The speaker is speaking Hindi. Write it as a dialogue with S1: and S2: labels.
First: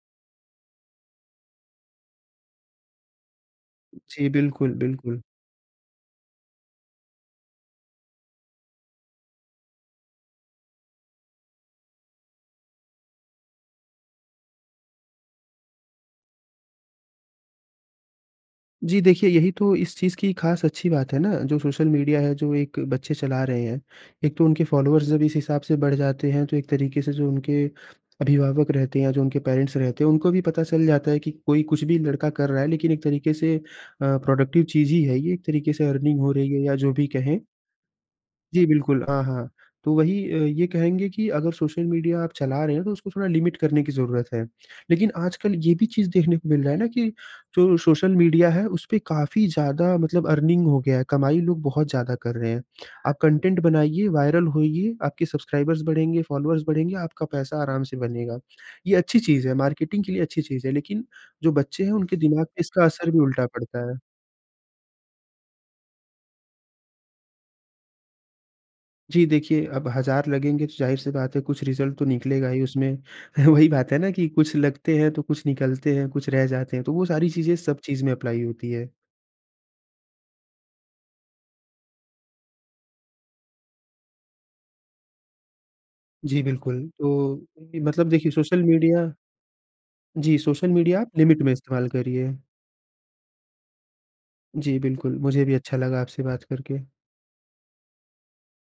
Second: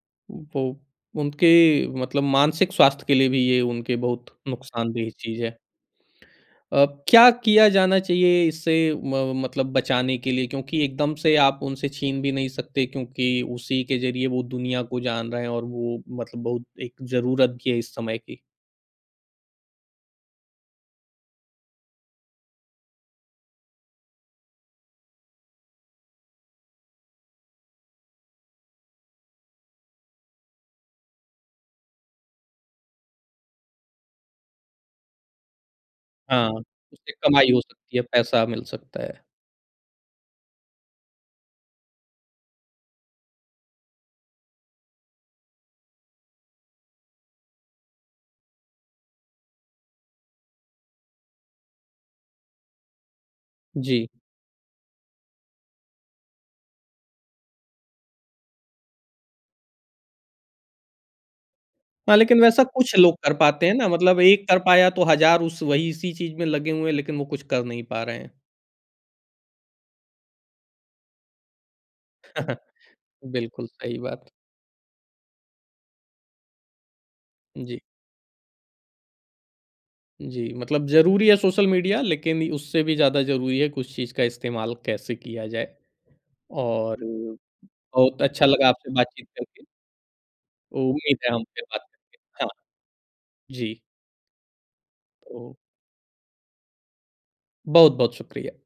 S1: वो उनके मतलब मानसिक स्वास्थ्य के लिए भी ये उनके बहुत
S2: जी, बिल्कुल,
S1: नुकसानदेह
S2: बिल्कुल।
S1: चीज़ है। अ, क्या किया जाना चाहिए इससे म मतलब बचाने के लिए? क्योंकि एकदम से आप उनसे छीन भी नहीं सकते क्योंकि उसी के ज़रिए वो दुनिया को जान रहे हैं और वो मतलब बहुत एक ज़रूरत भी है इस समय की।
S2: जी देखिए, यही तो इस चीज़ की खास अच्छी बात है ना, जो सोशल मीडिया है, जो एक बच्चे चला रहे हैं। एक तो उनके फॉलोअर्स जब इस हिसाब से बढ़ जाते हैं, तो एक तरीके से जो उनके अभिभावक रहते हैं, जो उनके पेरेंट्स रहते हैं, उनको भी पता चल जाता है कि कोई कुछ भी लड़का कर रहा है, लेकिन एक तरीके से अ, प्रोडक्टिव चीज़ ही है ये। एक तरीके से अर्निंग हो
S1: हाँ,
S2: रही है या जो भी
S1: उससे
S2: कहें।
S1: कमाई हो सकती है, पैसा मिल
S2: जी,
S1: सकता
S2: बिल्कुल।
S1: है।
S2: हाँ, हाँ। तो वही अ, ये कहेंगे कि अगर सोशल मीडिया आप चला रहे हैं, तो उसको थोड़ा लिमिट करने की ज़रूरत है। लेकिन आजकल ये भी चीज़ देखने को मिल रहा है ना कि जो सोशल मीडिया है, उसपे काफी ज़्यादा मतलब अर्निंग हो गया है, कमाई लोग बहुत ज़्यादा कर रहे हैं। आप कंटेंट
S1: जी।
S2: बनाइए, वायरल होईये, आपके सब्सक्राइबर्स बढ़ेंगे, फॉलोअर्स बढ़ेंगे, आपका पैसा आराम से बनेगा। ये अच्छी चीज़ है, मार्केटिंग के लिए अच्छी चीज़ है। लेकिन जो बच्चे हैं,
S1: हाँ,
S2: उनके
S1: लेकिन
S2: दिमाग में
S1: वैसा
S2: इसका
S1: कुछ
S2: असर
S1: लोग
S2: भी
S1: कर
S2: उल्टा
S1: पाते हैं ना,
S2: पड़ता है।
S1: मतलब एक कर पाया तो हज़ार उस वही इसी चीज़ में लगे हुए हैं, लेकिन वो कुछ कर नहीं पा रहे हैं।
S2: जी देखिए, अब हज़ार लगेंगे, तो ज़ाहिर सी बात है, कुछ रिज़ल्ट तो निकलेगा ही उसमें।
S1: बिल्कुल
S2: वही बात
S1: सही
S2: है ना कि
S1: बात।
S2: कुछ लगते हैं, तो कुछ निकलते हैं, कुछ रह जाते हैं। तो वो सारी चीज़ें सब
S1: जी।
S2: चीज़ में अप्लाई होती है।
S1: जी, मतलब ज़रूरी है सोशल मीडिया, लेकिन इ उससे भी ज़्यादा ज़रूरी है कुछ चीज़ का इस्तेमाल कैसे किया जाए।
S2: जी, बिल्कुल।
S1: और,
S2: तो
S1: बहुत
S2: मतलब देखिए
S1: अच्छा
S2: सोशल
S1: लगा आपसे
S2: मीडिया
S1: बातचीत करके।
S2: जी, सोशल मीडिया आप
S1: उम्मीद है
S2: लिमिट
S1: हम
S2: में
S1: फिर बात
S2: इस्तेमाल
S1: करेंगे।
S2: करिए।
S1: हाँ। जी।
S2: जी, बिल्कुल। मुझे
S1: ओ।
S2: भी अच्छा लगा आपसे बात करके।
S1: बहुत-बहुत शुक्रिया।